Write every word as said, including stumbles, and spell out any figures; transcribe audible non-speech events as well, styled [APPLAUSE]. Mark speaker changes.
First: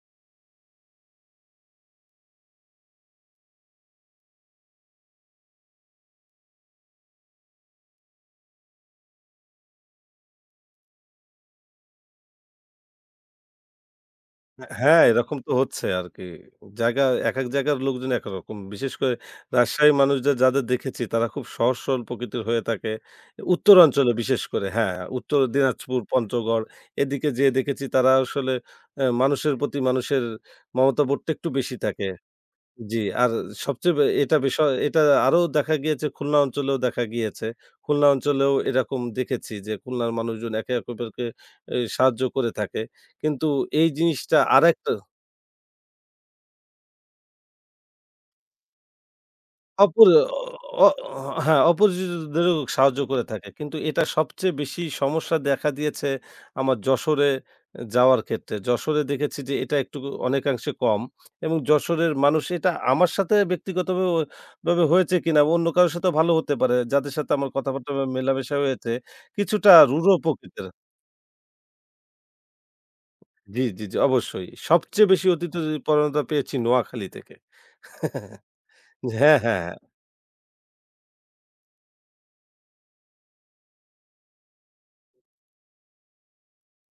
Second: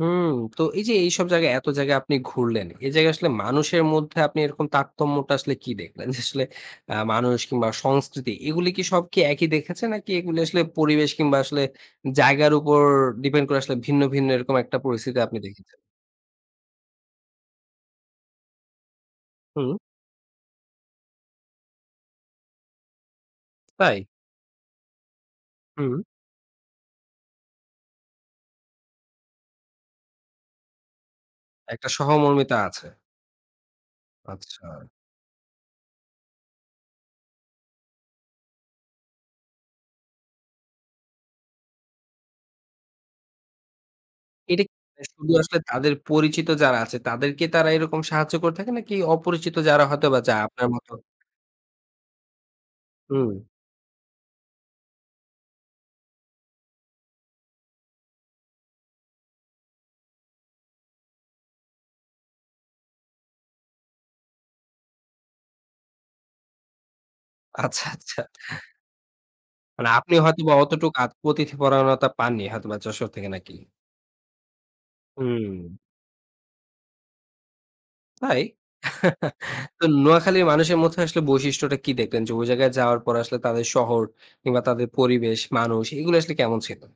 Speaker 1: হুম। তো এই যে, এইসব জায়গায় এত জায়গায় আপনি ঘুরলেন। এই জায়গায় আসলে মানুষের মধ্যে আপনি এরকম তারতম্যটা আসলে কি দেখলেন? যে, আসলে আ মানুষ কিংবা সংস্কৃতি এগুলো কি সব একই দেখেছেন? নাকি এগুলো আসলে পরিবেশ কিংবা আসলে জায়গার উপর ডিপেন্ড করে আসলে ভিন্ন, ভিন্ন, এরকম একটা
Speaker 2: হ্যাঁ,
Speaker 1: পরিস্থিতি
Speaker 2: এরকম
Speaker 1: আপনি
Speaker 2: তো
Speaker 1: দেখেছেন?
Speaker 2: হচ্ছে আরকি। জায়গা এক, এক, জায়গার লোকজন একরকম। বিশেষ করে
Speaker 1: হুম।
Speaker 2: রাজশাহী মানুষদের যাদের দেখেছি তারা খুব সহজ সরল প্রকৃতির হয়ে থাকে। উত্তর
Speaker 1: তাই!
Speaker 2: অঞ্চলে বিশেষ করে হ্যাঁ, উত্তরে
Speaker 1: হুম।
Speaker 2: দিনাজপুর, পঞ্চগড় এদিকে যেয়ে দেখেছি তারা আসলে আ মানুষের প্রতি মানুষের মমতা বোধটা একটু বেশি
Speaker 1: একটা
Speaker 2: থাকে।
Speaker 1: সহমর্মিতা আছে।
Speaker 2: জি। আর সবচেয়ে বে এটা বিষয়
Speaker 1: আচ্ছা।
Speaker 2: এটা আ আরো দেখা গিয়েছে, খুলনা অঞ্চলেও দেখা গিয়েছে। খুলনা অঞ্চলেও এরকম দেখেছি যে, খুলনার মানুষজন একে অপকরকে এ সাহায্য করে থাকে। কিন্তু এই জিনিসটা
Speaker 1: এটা
Speaker 2: আরেকটা
Speaker 1: শুধু আসলে তাদের পরিচিত যারা আছে তাদেরকে তারা এরকম সাহায্য করে থাকে? নাকি অপরিচিত যারা হয়তো
Speaker 2: অপরি
Speaker 1: বা যায় আপনার
Speaker 2: অ, অ
Speaker 1: মতো।
Speaker 2: হ্যাঁ, অপরিচিতদেরও সাহায্য করে
Speaker 1: হুম।
Speaker 2: থাকে। কিন্তু এটা সবচেয়ে বেশি সমস্যা দেখা দিয়েছে আমার যশোরে যাওয়ার ক্ষেত্রে। যশোরে দেখেছি যে, এটা একটুকু অনেকাংশে কম এবং যশোরের মানুষ এটা আমার সাথে ব্যক্তিগতভাবে অয় ভাবে হয়েছে কিনা অন্য কারোর সাথেও ভালো হতে পারে যাদের সাথে আমার
Speaker 1: আচ্ছা,
Speaker 2: কথাবার্তা মে
Speaker 1: আচ্ছা।
Speaker 2: মেলামেশা হয়েছে কিছুটা
Speaker 1: মানে
Speaker 2: রূঢ়
Speaker 1: আপনি হয়তোবা
Speaker 2: প্রকৃতির।
Speaker 1: অতটুকু আত অতিথিপরায়ণতা পাননি হয়তোবা যশোর থেকে নাকি?
Speaker 2: জি, জি, জি, অবশ্যই। সবচেয়ে বেশি
Speaker 1: হুম।
Speaker 2: অতিথীপরায়নতা পেয়েছি নোয়াখালী থেকে
Speaker 1: তাই!
Speaker 2: [CHUCKLES] যে
Speaker 1: [CHUCKLES]
Speaker 2: হ্যাঁ, হ্যাঁ,
Speaker 1: তো
Speaker 2: হ্যাঁ।
Speaker 1: নোয়াখালীর মানুষের মধ্যে আসলে বৈশিষ্ট্যটা কি দেখলেন? যে, ওই জায়গায় যাওয়ার পরে আসলে তাদের শহর, কিংবা তাদের পরিবেশ, মানুষ এগুলো আসলে কেমন ছিল?